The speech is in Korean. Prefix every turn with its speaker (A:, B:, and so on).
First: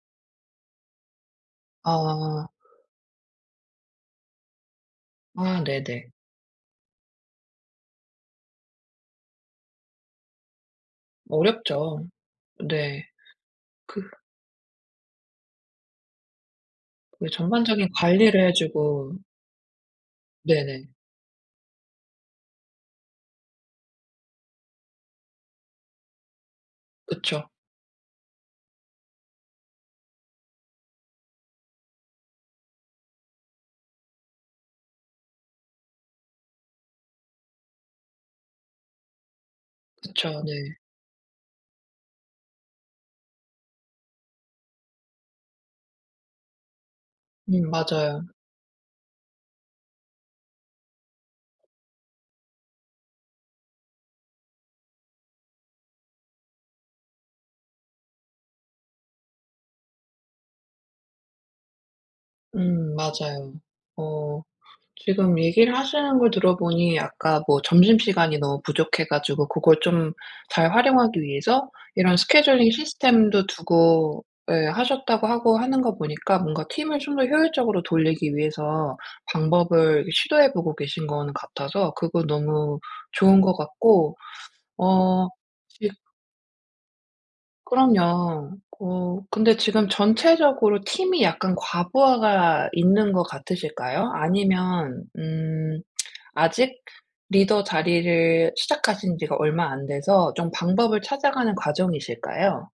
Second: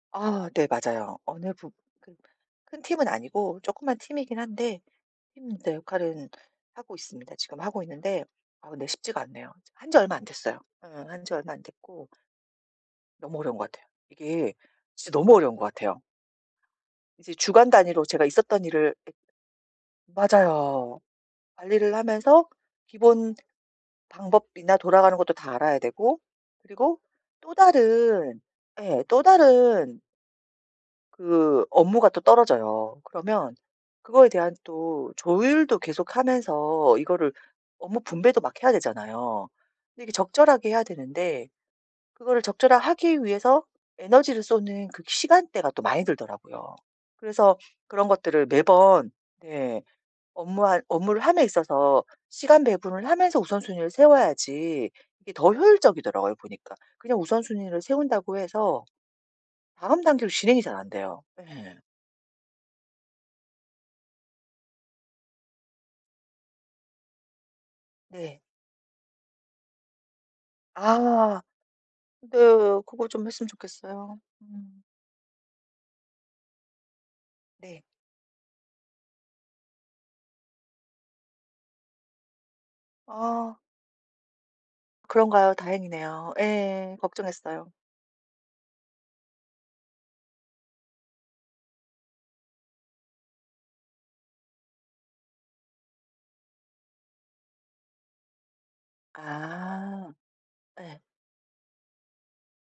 A: 아. 네 맞아요. 어느 부 그
B: 아.
A: 큰 팀은 아니고 조그만 팀이긴 한데 팀
B: 아
A: 내
B: 네네.
A: 역할은 하고 있습니다. 지금 하고 있는데 아 근데 쉽지가 않네요. 한 지 얼마 안 됐어요. 어 한 지 얼마 안
B: 어렵죠.
A: 됐고.
B: 네.
A: 너무 어려운 것 같아요.
B: 그
A: 이게 진짜 너무 어려운 것 같아요.
B: 그
A: 이제 주간
B: 전반적인
A: 단위로 제가
B: 관리를 해
A: 있었던 일을
B: 주고 네네.
A: 맞아요. 관리를 하면서 기본 방법이나 돌아가는 것도 다 알아야 되고 그리고
B: 그쵸.
A: 또 다른 예. 또 다른 그 업무가 또 떨어져요. 그러면 그거에 대한 또 조율도 계속하면서 이거를 업무 분배도 막 해야 되잖아요. 근데 이게
B: 그쵸.
A: 적절하게
B: 네.
A: 해야 되는데 그거를 적절하게 하기 위해서 에너지를 쏟는 그 시간대가 또 많이 들더라고요. 그래서
B: 음.
A: 그런
B: 맞아요.
A: 것들을 매번 네. 업무할 업무를 함에 있어서 시간 배분을 하면서 우선순위를 세워야지 이게 더 효율적이더라고요, 보니까. 그냥 우선순위를 세운다고 해서 다음 단계로 진행이 잘 안 돼요. 예.
B: 음. 맞아요. 어 지금 얘기를 하시는 걸 들어 보니 아까 뭐 점심시간이
A: 네.
B: 너무 부족해 가지고 그걸 좀 잘 활용하기
A: 아.
B: 위해서 이런
A: 네.
B: 스케줄링
A: 그거 좀
B: 시스템도
A: 했으면 좋겠어요.
B: 두고 예
A: 음.
B: 하셨다고 하고 하는 거 보니까 뭔가 팀을 좀 더 효율적으로
A: 네.
B: 돌리기 위해서 방법을 시도해 보고 계신 거는 같아서 그거 너무 좋은
A: 아.
B: 것 같고 어.
A: 그런가요?
B: 지금
A: 다행이네요. 예. 걱정했어요.
B: 그럼요. 어. 근데 지금 전체적으로 팀이 약간 과부하가 있는 것 같으실까요? 아니면 음. 아직 리더 자리를 시작하신 지가 얼마 안
A: 아.
B: 돼서 좀
A: 예.
B: 방법을 찾아가는 과정이실까요?